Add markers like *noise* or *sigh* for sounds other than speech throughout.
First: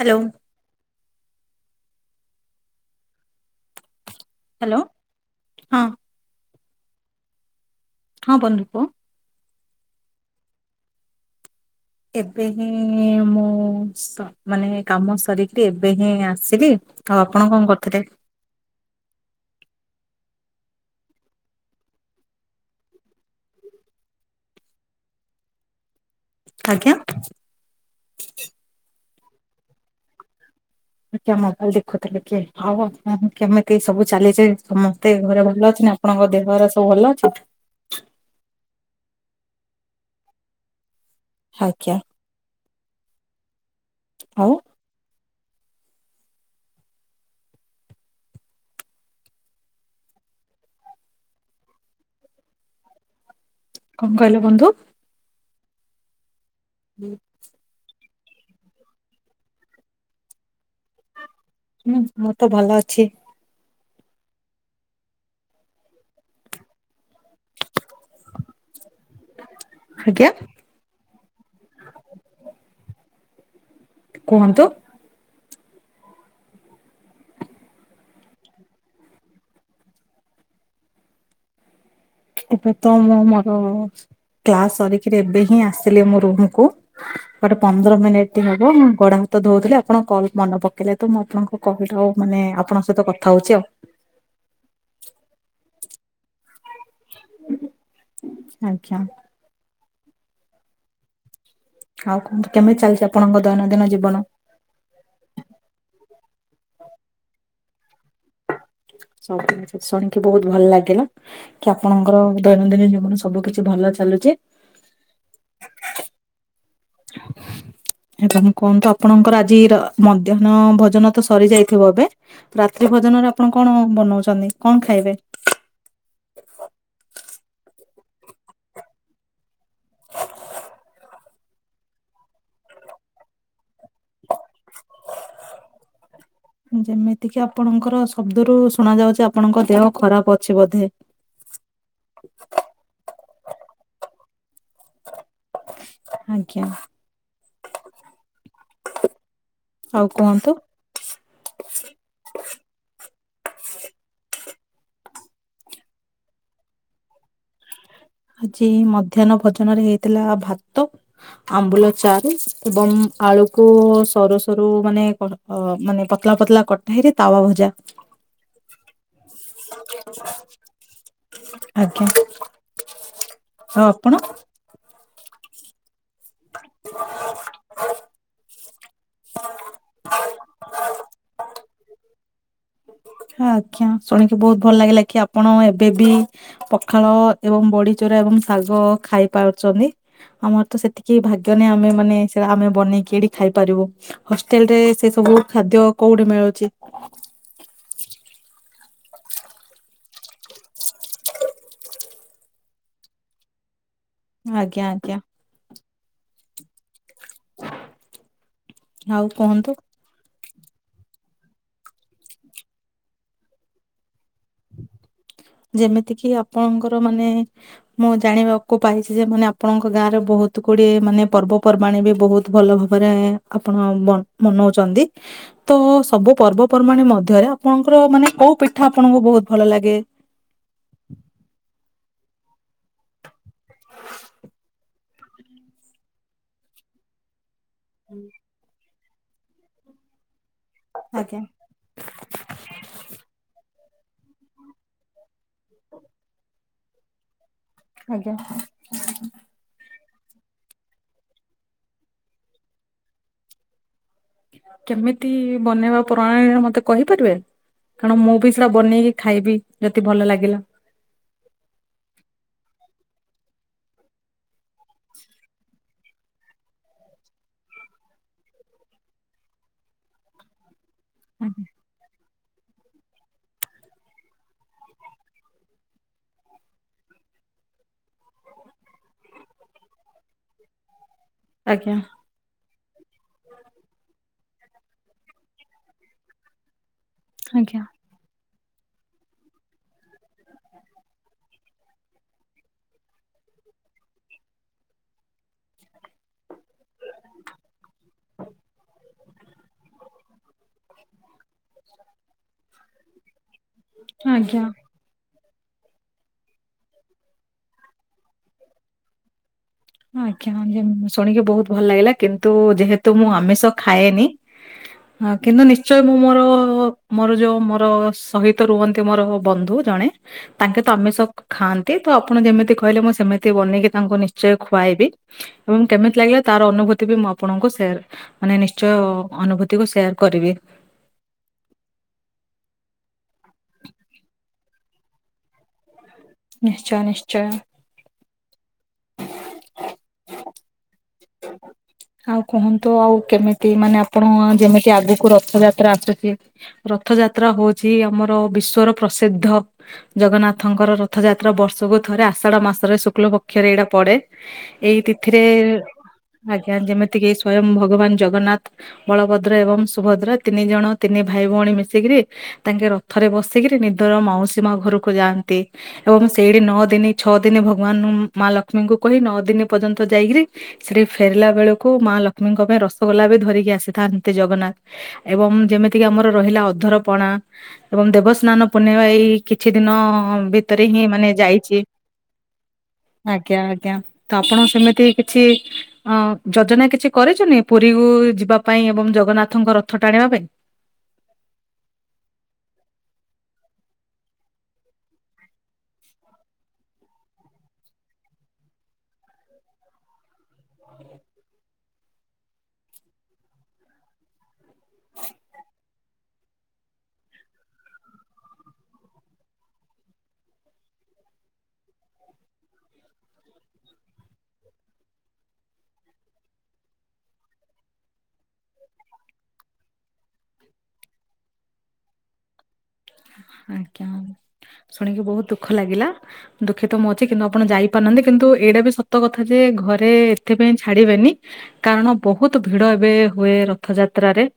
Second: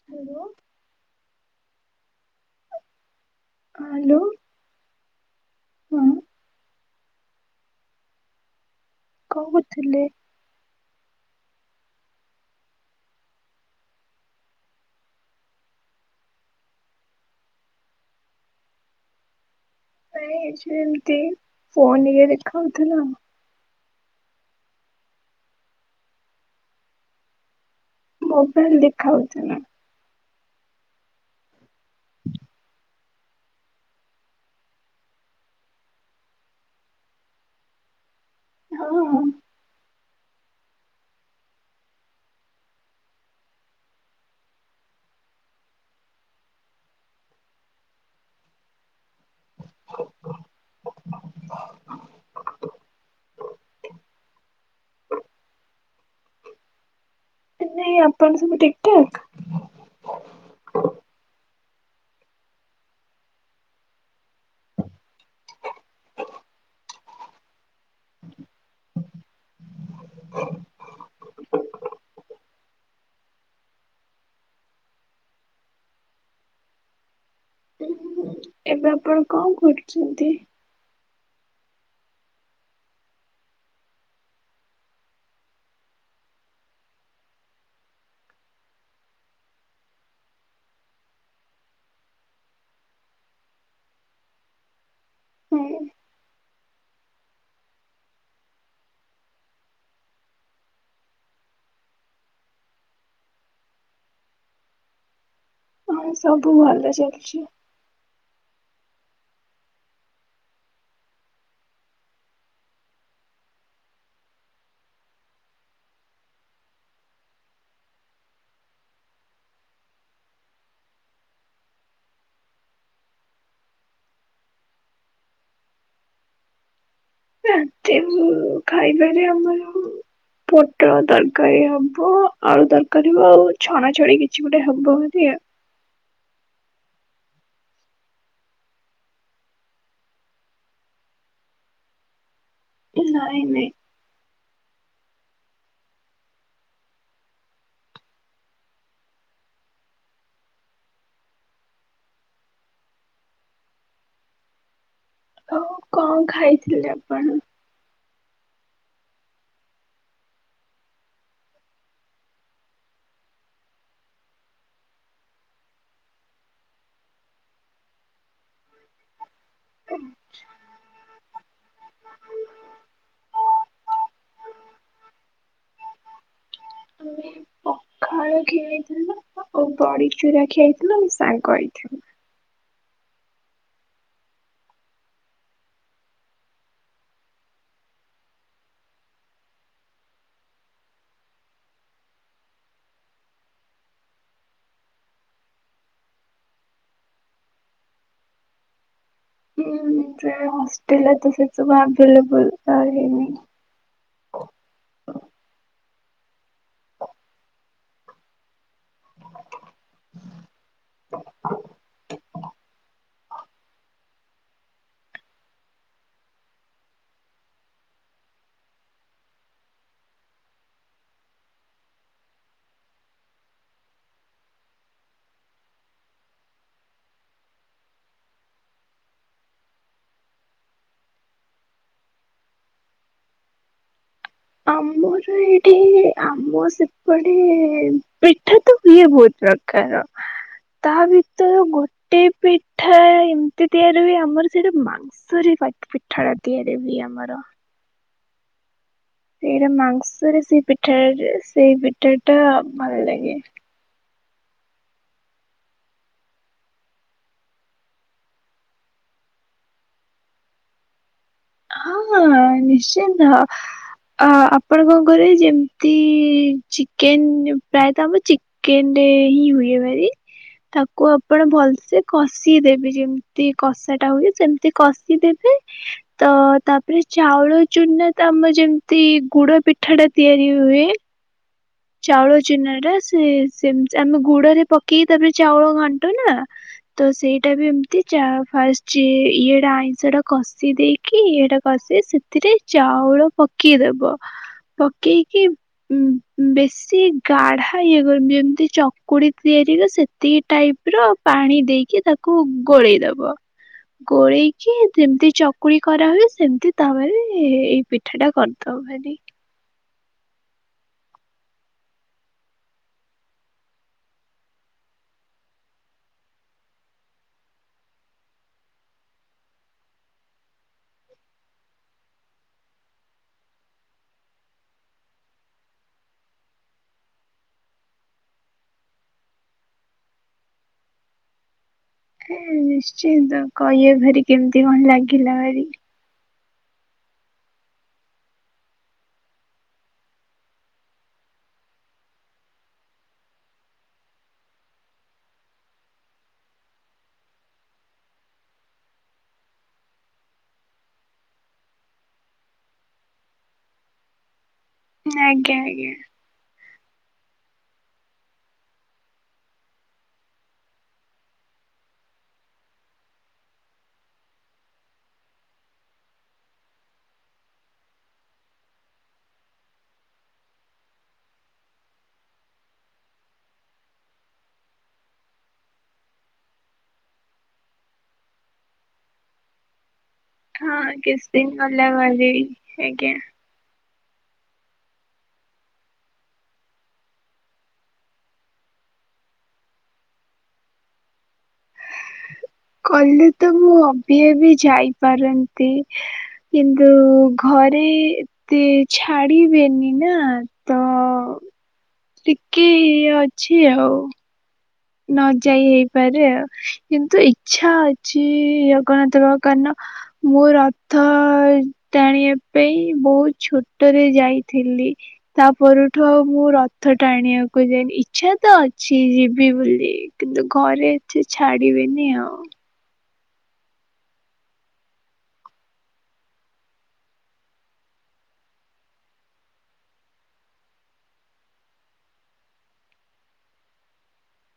Hello. Hello. Hello ହଁ। ହଁ ବନ୍ଧୁ କୁହ। କଣ କରୁଥିଲେ? ଏବେ ହିଁ ମୁଁ ସ ମାନେ କାମ ସାରିକି ଏବେ ହିଁ ଆସିଲି। ଆଉ ଆପଣ କଣ କରୁଥିଲେ? ନାଇଁ ଏ ଏମତି ଫୋନ ୟେ ଦେଖାଉଥିଲା। ଆଜ୍ଞା। ମୋବାଇଲ୍ ଦେଖାହୋଉଥିଲା। ଆଜ୍ଞା, ମୋବାଇଲ ଦେଖୁଥିଲେ କି? ଆଉ ଆପଣ କେମିତି ସବୁ ଚାଲିଛି, ସମସ୍ତେ ଘରେ ଭଲ ଅଛି ନା? ଆପଣଙ୍କ ଦେହର ସବୁ ଭଲ ଅଛି? ହଁ। ଆଜ୍ଞା, ଆଉ? *inaudible* କଣ କହିଲ ବନ୍ଧୁ? *inaudible* ତିନ୍ନି ଆପଣ ସବୁ ଠିକ୍ ଠାକ୍। ହୁଁ, ମୁଁ ତ ଭଲ ଅଛି। ଆଜ୍ଞା! *inaudible* କୁହନ୍ତୁ? ଏବେ ଆପଣ କଣ କରୁଛନ୍ତି? ଏବେ ତ ମୁଁ ମୋର କ୍ଲାସ୍ ସରି କିରି ଏବେ ହିଁ, ଆସିଲି ମୋ ରୁମକୁ। ଗଟ ପନ୍ଦର ମିନିଟ୍ ହବ, ମୁଁ ଗୋଡ ହାତ ଧଉଥିଲି ଆପଣ କଲ୍ ମନେ ପକେଇଲେ, ତ ମୁଁ ଆପଣଙ୍କୁ କହି ଡଉ, ମାନେ ଆପଣଙ୍କ ସହିତ କଥା ହଉଛି ଆଉ। ହୁଁ। ଆଜ୍ଞା। ଆଉ, କୁହନ୍ତୁ କେମିତି ଚାଲିଛି, ଆପଣଙ୍କ ଦୈନନ୍ଦିନ ଜୀବନ? ଆଉ ସବୁ ଭଲ ଚାଲିଛି। ସବୁ କିଛି ଶୁଣିକି ବହୁତ ଭଲ ଲାଗିଲା। କି ଆପଣଙ୍କର ଦୈନନ୍ଦିନ ଜୀବନ ସବୁ କିଛି ଭଲ ଚାଲୁଛି। *inaudible* ଏବଂ କୁହନ୍ତୁ ଆପଣଙ୍କର ଆଜି ର ମଧ୍ୟାହ୍ନ ଭୋଜନ ତ ସରି ଯାଇଥିବ ଏବେ? ରାତ୍ରି ଭୋଜନରେ ଆପଣ କଣ ବନଉଛନି? କଣ ଖାଇବେ? ରାତି ମୁଁ ଖାଇବାରେ ଆମର ହଉ ପୋଟଳ ତରକାରୀ ହବ, ଆଳୁ ତରକାରୀ ହବ, ଆଉ ଛଣା ଛଣି କିଛ୍ କିଛି ଗୋଟେ ହବ ଭାରି ଆ ଯେମିତି କିି ଆପଣଙ୍କର ଶବ୍ଦରୁ ଶୁଣା ଯାଉଛି, ଆପଣଙ୍କ ଦେହ ଖରାପ ଅଛି ବୋଧେ? ନାଇଁ ନାଇଁ। ଆଜ୍ଞା, ଆଉ କୁହନ୍ତୁ? ଆଉ, କଁ ଖାଇଥିଲେ ଆପଣ? ଆଜି ମଧ୍ୟାନ୍ନ ଭୋଜନ ରେ ହେଇଥିଲା ଭାତ, ଆମ୍ବୁଲ ଚାରୁ ଏବଂ ଆଳୁକୁ ସରୁ ସରୁ ମାନେ କଣ? ଅ ମାନେ ପତଳା ପତଳା କଟାହେଇରି ତାୱା ଭଜା। ହୁଁ। *unintelligible* ଆଜ୍ଞା। ଆ ଆପଣ? ଆମେ ପଖାଳ ଖିଳିଥିଲା। ଆଉ ବଡି ଚୁରା ଖିଆ ହେଇଥିଲା, ମୋ ସାଙ୍ଗ ଆ ଇଥିଲା। ଆଜ୍ଞା, ଶୁଣିକି ବହୁତ ଭଲ ଲାଗିଲା କି ଆପଣ ଏବେ ବି ପଖାଳ ଏବଂ ବଡିଚୁରା ଏବଂ ଶାଗ ଖାଇପାରୁଚନି। ଆମର ତ ସେତିକି ଭାଗ୍ୟ ନାହିଁ, ଆମେ ମାନେ ସେ ଆମେ ବନେଇକି ଏଠି ଖାଇପାରିବୁ। ହଷ୍ଟେଲ ରେ ସେ ସବୁ ଖାଦ୍ୟ କୋଉଠି ମିଳୁଛି? ହୁଁ, ଯେ ହଷ୍ଟେଲ ତ ସେ ସବୁ ଆଭେଲେବଲ୍ ତ ହେଇନି। ଆଜ୍ଞା ଆଜ୍ଞା। ଆଉ କୁହନ୍ତୁ। *unintelligible* ଯେମିତିକି ଆପଣଙ୍କର ମାନେ ମୁଁ ଜାଣିବାକୁ ପାଇଛି ଯେ ମାନେ ଆପଣଙ୍କ ଗାଁ ରେ ବହୁତ୍ ଗୁଡିଏ ମାନେ ପର୍ବପର୍ବାଣି ବି ବହୁତ୍ ଭଲ ଭାବରେ ଆପଣ ବନ୍ ମନଉଚନ୍ତି। ତ ସବୁ ପର୍ବପର୍ବାଣି ମଧ୍ୟରେ ଆପଣଙ୍କର ମାନେ କୋଉ ପିଠା ଆପଣଙ୍କୁ ବହୁତ୍ ଭଲ ଲାଗେ? *inaudible* ଆମର ଏଇଠି ଆମ ସେପଟେ ପିଠା ତ ଇଏ ବହୁତ୍ ପ୍ରକାର ତା ଆଜ୍ଞା ଭିତରୁ ଗୋଟେ ପି ଠା ଏମ୍ତି ତିଆରି ହୁଏ ଆମର ସେଇଟା ମାଂସରେ ପିଠା ଟା ତିଆରି ହୁଏ ଆମର। ଆଜ୍ଞା। ସେଇଟା ମାଂସରେ ସେଇ ପିଠା ଟା ସେଇ ପିଠା ଟା ଭଲ୍ ଲାଗେ। କେମିତି ବନେଇବା ପ୍ରଣାଳୀରେ ମତେ କହିପାରିବେ। କାରଣ ମୁଁ ବି ସେଇଟା ବନେଇକି ଖାଇବି ଯଦି ଭଲ ଲାଗିଲା। ହଁ ନିଶ୍ଚିନ୍ତ। ଅ ଆପଣ କଣ କରିବେ ଯେମ୍ତି ଚିକେନ୍ ପ୍ରାୟତଃ ଆମ ଚି କେନ୍ ରେ ହିଁ ହୁଏ *unintelligible* ତାକୁ ଆପଣ ଭଲ୍ସେ କଷିଦେବେ ଯେମ୍ତି କଷା ଟା ହୁଏ ସେମ୍ତି କଷିଦେବେ। ତ ତାପରେ ଚାଉଳ ଚୁନା ତ ଆମର ଯେମ୍ତି ଗୁଡ ପିଠା ଟା ତିଆରି ହୁଏ ଆଜ୍ଞା। ଚାଉଳ ଚୁନା ଟା ସେ ସେମ୍ ଆମେ ଗୁଡରେ ପକେଇକି ତାପରେ ଚାଉଳ ଘାଣ୍ଟୁ ନା। ତ ସେଇଟା ବି ଆଜ୍ଞା ଏମ୍ତି ଚା ଫାଷ୍ଟ ଚେ ଇଏଟା ଆଇଁଷଟା କଷି ଦେଇକି ଇଏଟା କଷି ସେଥିରେ ଚାଉଳ ପ କେଇଦବ ପକେଇକି ଉଁ ବେଶୀ ଗାଢା ଇଏ *unintelligible* ଯେମ୍ତି ଚକୁଳି ତିଆରିି ହୁଏ ସେତିକି ଟାଇପ୍ ର ପାଣି ଦେଇକି ତାକୁ ଗୋଳେଇଦବ ଆଜ୍ଞା ଗୋଳେଇକି ଯେମ୍ତି ଚକୁଳି କରାହୁଏ ସେମ୍ତି ତାୱାରେ ଏଇ ପିଠା ଟା କରିଦବ ଭାରି। ଆଜ୍ଞା-ଆଜ୍ଞା ଶୁଣିକି ବହୁତ୍ ଭଲ୍ ଲାଗିଲା କିନ୍ତୁ ଯେହେତୁ ମୁଁ ଆମିଷ ଖାଏନି କିନ୍ତୁ ନିଶ୍ଚୟ ମୁଁ ମୋର-ମୋର ଯୋଉ ମୋର ସହିତ ରୁହନ୍ତି ମୋର ବନ୍ଧୁ ଜଣେ ତାଙ୍କେ ତ ଆମିଷ ଖାଆନ୍ତି, ତ ଆପଣ ଯେମିତି କହିଲେ ମୁଁ ସେମିତି ବନେଇକି ତାଙ୍କୁ ନିଶ୍ଚୟ ଖୁଆଇବି ଏବଂ କେମିତି ଲାଗିଲା ତାର ଅନୁଭୂତି ବି ମୁଁ ଆପଣଙ୍କୁ ସେୟାର୍ ମାନେ ନିଶ୍ଚୟ ଅନୁଭୂତି କୁ ସେୟାର୍ କରିବି। ନିଶ୍ଚିନ୍ତ କହିବେ ଭାରି କେମିତି କଣ ଲାଗିଲା ଭାରି। ନିଶ୍ଚୟ-ନିଶ୍ଚୟ। ଆଉ କୁହନ୍ତୁ ଆଉ କେମିତି ମାନେ ଆପଣ ଯେମିତି ଆଗକୁ ରଥଯାତ୍ରା ଆସୁଛି। ରଥଯାତ୍ରା ହଉଛି ଆମର ବିଶ୍ଵର ପ୍ରସିଦ୍ଧ ଜଗନ୍ନାଥଙ୍କର ରଥଯାତ୍ରା ବର୍ଷକୁ ଥରେ ଆଷାଢ ମାସରେ ଶୁକ୍ଲ ପକ୍ଷରେ ଏଇଟା ପଡେ। ଏଇ ତିଥିରେ ଆଜ୍ଞା ଆଜ୍ଞା ଆଜ୍ଞା ଯେମିତି କିି ସ୍ଵୟଂ ଭଗବାନ ଜଗନ୍ନାଥ ବଳଭଦ୍ର ଏବଂ ସୁଭଦ୍ରା ତିନି ଜଣ ତିନି ଭାଇ ଭଉଣୀ ମିଶିକିରି ତାଙ୍କେ ରଥରେ ବସିକିରି ନିଦର ମାଉସୀ ମା ଘରକୁ ଯାଆନ୍ତି। ଏବଂ ସେଇଠି ନଅ ଦିନି ଛଅ ଦିନି ଭଗବାନ୍ ମା ଲକ୍ଷ୍ମୀଙ୍କୁ କହି ନଅ ଦିନି ପର୍ଯ୍ୟନ୍ତ ଯାଇକିରି ସେଠି ଫେରିଲା ବେଳକୁ ମା ଲକ୍ଷ୍ମୀଙ୍କ ପାଇଁ ରସଗୋଲା ବି ଧରିକି ଆସିଥାନ୍ତି ଜଗନ୍ନାଥ। ଏବଂ ଯେମିତିକି ଆମର ରହିଲା ଅଧରପଣା ଏବଂ ଦେବସ୍ନାନ ପୂର୍ଣ୍ଣିମା ଏଇ କିଛି ଦିନ ଭିତରେ ହଁ ହିଁ କିଛି ମାନେ ଦିନ ଯାଇଚି। ଗଲା ଭାରି ଆଜ୍ଞା। ତ ଆପଣ ସେମିତି କିଛି ଅଁ ଯୋଜନା କିଛି କରିଚନ୍ତି ପୁରୀକୁ ଯିବା ପାଇଁ ଏବଂ ଜଗନ୍ନାଥଙ୍କ ରଥ ଟାଣିବା ପାଇଁ। କଲେ ତ ମୁଁ ଅଭି ଅଭି ଯାଇପାରନ୍ତି କିନ୍ତୁ ଘରେ ଏତେ ଛାଡିବେନି ନା ତ ଟିକେ ଇଏ ଅଛି ଆଉ, ନ ଯାଇ ହେଇ ପାରେ ଆଉ କିନ୍ତୁ ଇଚ୍ଛା ଅଛି ଜଗନ୍ନାଥ କାରଣ ମୁ ରଥ ଟାଣିଆ ପାଇଁ ବହୁତ୍ ଛୋଟରେ ଯାଇଥିଲି। ତା ପରଠୁ ଆଉ ମୁଁ ରଥ ଟାଣିବାକୁ ଯାଇନି, ଇଚ୍ଛା ତ ଅଛି ଯିବି ବୋଲି। ଏ କିନ୍ତୁ ଘରେ ଏଠି ଛାଡିବେନି ଆଉ। ଆଜ୍ଞା ଶୁଣିକି ବୋହୁତ ଦୁଃଖ ଲାଗିଲା। ଦୁଃଖିତ ମୁଁ ଅଛି କିନ୍ତୁ ଆପଣ ଯାଇପାରୁନାହାନ୍ତି ଯେ କିନ୍ତୁ ଏଇଟା ବି ସତ କଥା ଯେ ଘରେ ଏଥିପାଇଁ ଛାଡିବେନି କାରଣ ବୋହୁତ ଭିଡ ଏବେ ହୁଏ ରଥଯାତ୍ରାରେ।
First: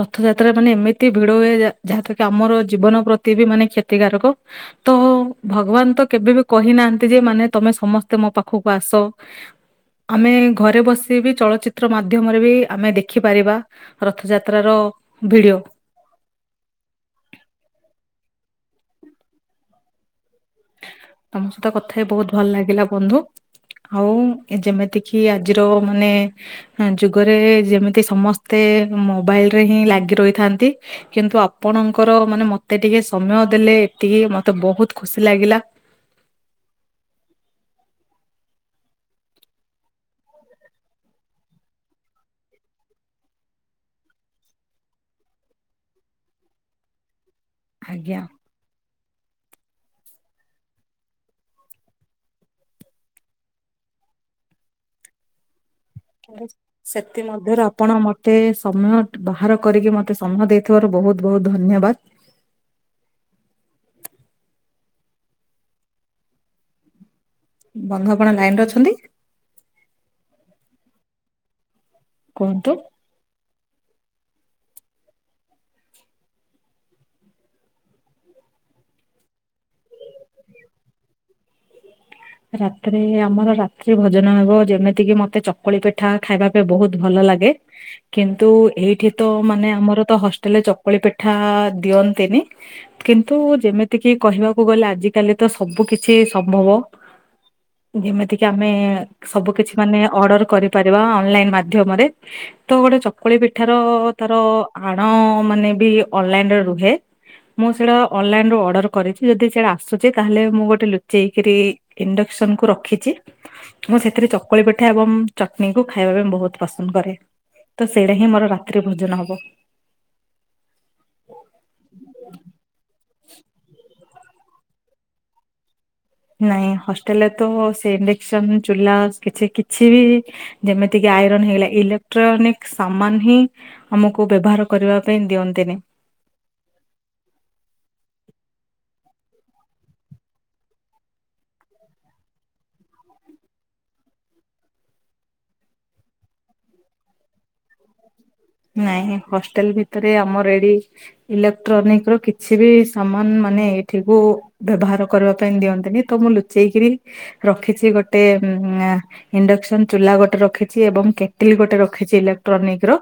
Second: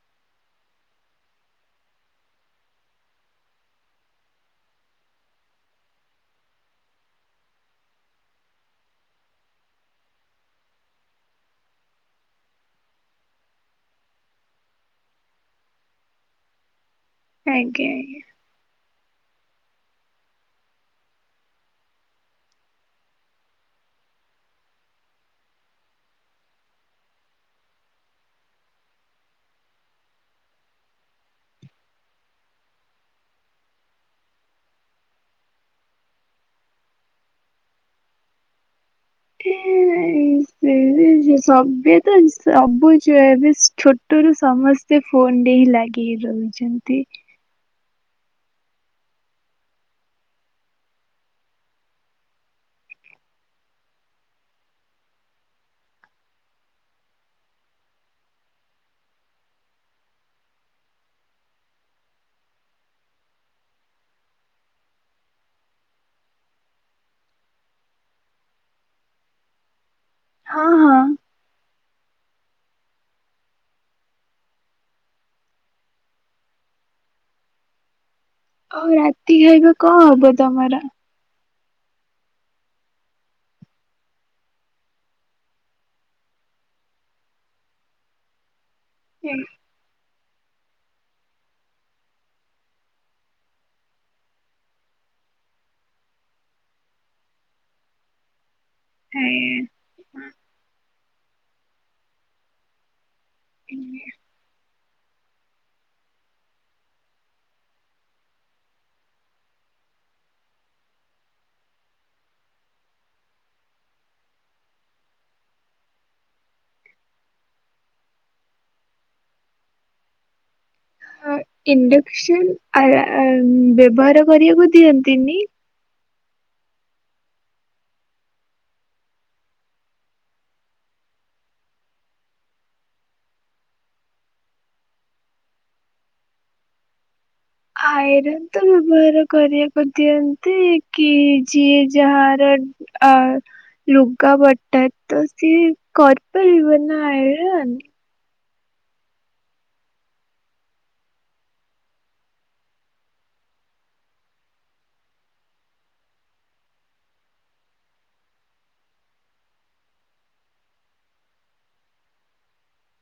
ରଥଯାତ୍ରା ମାନେ ଏମିତି ଭିଡ ହୁଏ ଯା ଯାହେତୁକି ଆମର ଜୀବନ ପ୍ରତି ବି ମାନେ କ୍ଷତିକାରକ। ତ ଭଗବାନ ତ କେବେ ବି କହି ନାହାନ୍ତି ଯେ ମାନେ ତମେ ସମସ୍ତେ ମୋ ପାଖୁକୁ ଆସ। ଆମେ ଘରେ ବସି ବି ଚଳଚିତ୍ର ମାଧ୍ୟମରେ ବି ଆମେ ଦେଖିପାରିବା। ରଥଯାତ୍ରର ଭିଡିଓ। ଆଜ୍ଞା ଆଜ୍ଞା। ତମ ସହିତ କଥା ହେଇ ବୋହୁତ ଭଲ ଲାଗିଲା ବନ୍ଧୁ। ଆଉ ଏ ଯେମିତିକିି ଆଜିର ମାନେ ହୁଁ ଯୁଗରେ ଯେମିତି ସମସ୍ତେ ମୋବାଇଲରେ ହିଁ ଲାଗି ରହିଥାନ୍ତି କିନ୍ତୁ ଆପଣଙ୍କର ମାନେ ମତେ ଟିକେ ସମୟ ଦେଲେ ଏତିକି ମତେ ବୋହୁତ ଖୁସି ଲାଗିଲା। *unintelligible* ଉଁ ସଭିଏଁ ତ ସବୁ ଯା ଏବେ ଛୋଟରୁୁ ସମସ୍ତେ ଫୋନରେ ହିଁ ଲାଗିକି ରୁହ ଛନ୍ତି। ଆଜ୍ଞା। *unintelligible* ସେଥିମଧ୍ୟରୁ ଆପଣ ମତେ ସମୟ ଟିକ୍ ବାହାର କରିକି ମତେ ସମୟ ଦେଇଥିବାରୁ ବୋହୁତ ବୋହୁତ ଧନ୍ୟବାଦ୍। ବନ୍ଧୁ ଆପଣ ଲାଇନରେ ଅଛନ୍ତି? ହଁ ହଁ। କୁହନ୍ତୁ। ଆଉ ରାତିରେ ଏବେ କଁ ହବ ତମର? ରାତିରେ ଆମର ରାତ୍ରି ଭୋଜନ ହବ ଯେମିତିକି ମତେ ଚକୁଳି ପିଠା ଖାଇବା ପାଇଁ ବୋହୁତ ଭଲ ଲାଗେ। କିନ୍ତୁ ଏଇଠି ତ ମାନେ ଆମର ତ ହଷ୍ଟେଲରେ ଚକୁଳି ପିଠା ଦିଅନ୍ତିନି। କିନ୍ତୁ ଯେମିତିକି କହିବାକୁ ଗଲେ ଆଜି କାଲି ତ ସବୁ କିଛି ସମ୍ଭବ। ଯେମିତିକି ଆମେ ସବୁ କିଛି ମାନେ ଅର୍ଡର କରିପାରିବା ଅନଲାଇନ୍ ମାଧ୍ଯମରେ ତ ଗୋଟେ ଚକୁଳି ପିଠାର ତା ର ଆଣ ମାନେ ବି ଅନଲାଇନରେ ରୁହେ। ମୁଁ ସେଡା ଅନଲାଇନରୁ ଅର୍ଡର କରିଚି ଯଦି ସେଡା ଆସୁଚି ତାହେଲେ ମୁଁ ଗୋଟେ ଲୁଚେଇକିରି ଇଣ୍ଡକ୍ସନକୁ ରଖିଚି। ମୁଁ ସେଥିରେ ଚକୁଳି ପିଠା ଏବଂ ଚଟଣିକୁ ଖାଇବା ପାଇଁ ବୋହୁତ ପସନ୍ଦ କରେ। ତ ସେଇଟା ହିଁ ମୋର ରାତ୍ରି ଭୋଜନ ହବ। ହଁ ଇଣ୍ଡକ୍ସନ୍ ଆର ଆର ଉଁ ବେବହାର କରିବାକୁ ଦିଅନ୍ତିନି। ନାଇଁ ହଷ୍ଟେଲରେ ତ ସେ ଇଣ୍ଡେକ୍ସନ ଚୁଲା ସ୍ କିଛି କିଛି ବି ଯେମିତିକି ଆଇରନ୍ ହେଇଗଲା ଇଲୋକ୍ଟ୍ରୋନିକ୍ ସାମାନ୍ ହିଁ ଆମୁକୁ ବେବହାର କରିବା ପାଇଁ ଦିଅନ୍ତିନି। ଆଇରନ୍ ତ ବେବହାର କରିବାକୁ ଦିଅନ୍ତି କି ଯିଏ ଯାହାର ଡ୍ ଆ ଲୁଗାପଟା ତ ସିଏ କରପାରିବ ନା ଆଇରନ୍। ନାହିଁ ହଷ୍ଟେଲ ଭିତରେ ଆମର ଏଡି ଇଲୋକ୍ଟ୍ରୋନିକର କିଛି ବି ସାମାନ୍ ମାନେ ଏଇଠିକୁ ବ୍ୟବହାର କରିବା ପାଇଁ ଦିଅନ୍ତିନି ତ ମୁଁ ଲୁଚେଇକିରି ରଖିଛି ଗୋଟେ ହୁଁ ଉଁ ଆଁ ଇଣ୍ଡକ୍ସନ ଚୁଲା ଗୋଟେ ରଖିଛି ଏବଂ କେଟିଲି ଗୋଟେ ରଖିଛି ଇଲେକ୍ଟ୍ରୋନିକର।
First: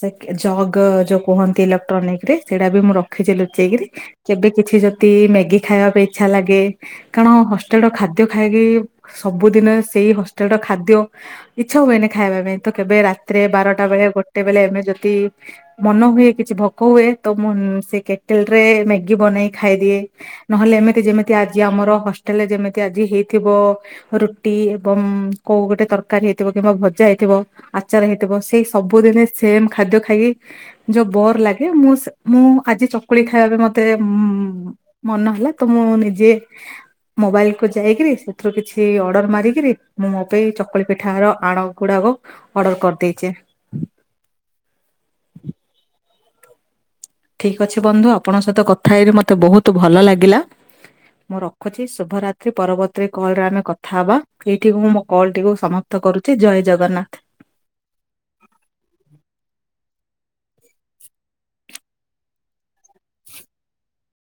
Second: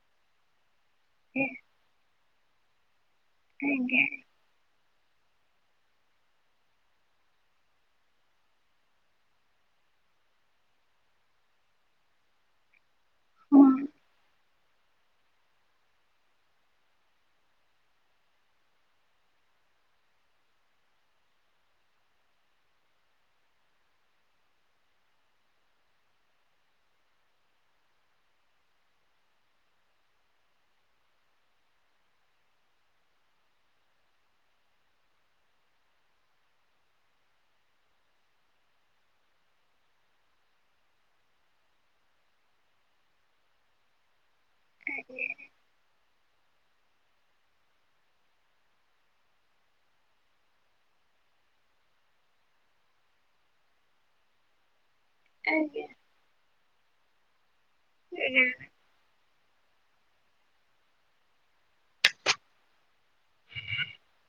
ସେ କେ ଜଗ ଯୋଉ କୁହନ୍ତି ଇଲେକ୍ଟ୍ରୋନିକରେ ସେଇଟା ବି ମୁଁ ରଖିଛି ଲୁଚେଇକରି ଆଜ୍ଞା। କେବେ କିଛି ଯଦି ମ୍ୟାଗି ଖାଇବା ପାଇଁ ଇଚ୍ଛା ଲାଗେ କାରଣ ହଷ୍ଟେଲର ଖାଦ୍ୟ ଖାଇକି ସବୁଦିନେ ସେଇ ହଷ୍ଟେଲର ଖାଦ୍ୟ ଇଚ୍ଛା ହୁଏନି ଖାଇବା ପାଇଁ ତ କେବେ ରାତିରେ ହଁ ବାରଟା ବେଳେ ଗୋଟେ ବେଳେ ଏମିତି ଯତି ମନ ହୁଏ କିଛି ଭୋକ ହୁଏ ତ ମୁଁ ସେ କେଟିଲରେ ମ୍ୟାଗି ବନେଇ ଖାଇଦିଏ। ନହେଲେ ଏମିତି ଯେମିତି ଆଜି ଆମର ହଷ୍ଟେଲରେ ଯେମିତି ଆଜି ହେଇଥିବ। ରୁଟି ଏବଂ କୋଉ ଗୋଟେ ତରକାରୀ ହେଇଥିବ କିମ୍ବା ଭଜା ହେଇଥିବ ଆଚାର ହେଇଥିବ ସେଇ ସ ସବୁଦିନେ ସେମ ଖାଦ୍ୟ ଖାଇକି ଯୋଉ ବୋର୍ ଲାଗେ ମୁଁ ସେ ମୁଁ ଆଜି ଚକୁଳି ଖାଇବା ପାଇଁ ମତେ ଉଁ ମନ ହେଲା ତ ମୁଁ ନିଜେ ମୋବାଇଲକୁୁ ଯାଇକିରି ସେଥିରୁ କିଛି ଅର୍ଡର ମାରିକିରି ମୁଁ ମୋ ପାଇଁ ଚକୁଳି ପିଠାର ଆଣ ଗୁଡ଼ାକ ଅର୍ଡ଼ର କରିଦେଇଛେ। ଠିକ୍ ଅଛି ବନ୍ଧୁ ଆପଣଙ୍କ ସହିତ କଥା ହେଇକି ମତେ ବହୁତ ଭଲ ଲାଗିଲା। ମୁଁ ରଖୁଛି ଶୁଭରାତ୍ରି ପରବର୍ତୀ କଲରେ ଆମେ କଥା ହବା ଏଇଠି ମୁଁ କଲ୍ ଟିକୁ ଆଜ୍ଞା। ସମାପ୍ତ କରୁଛି ଜୟ ଜଗନ୍ନାଥ। *inaudible*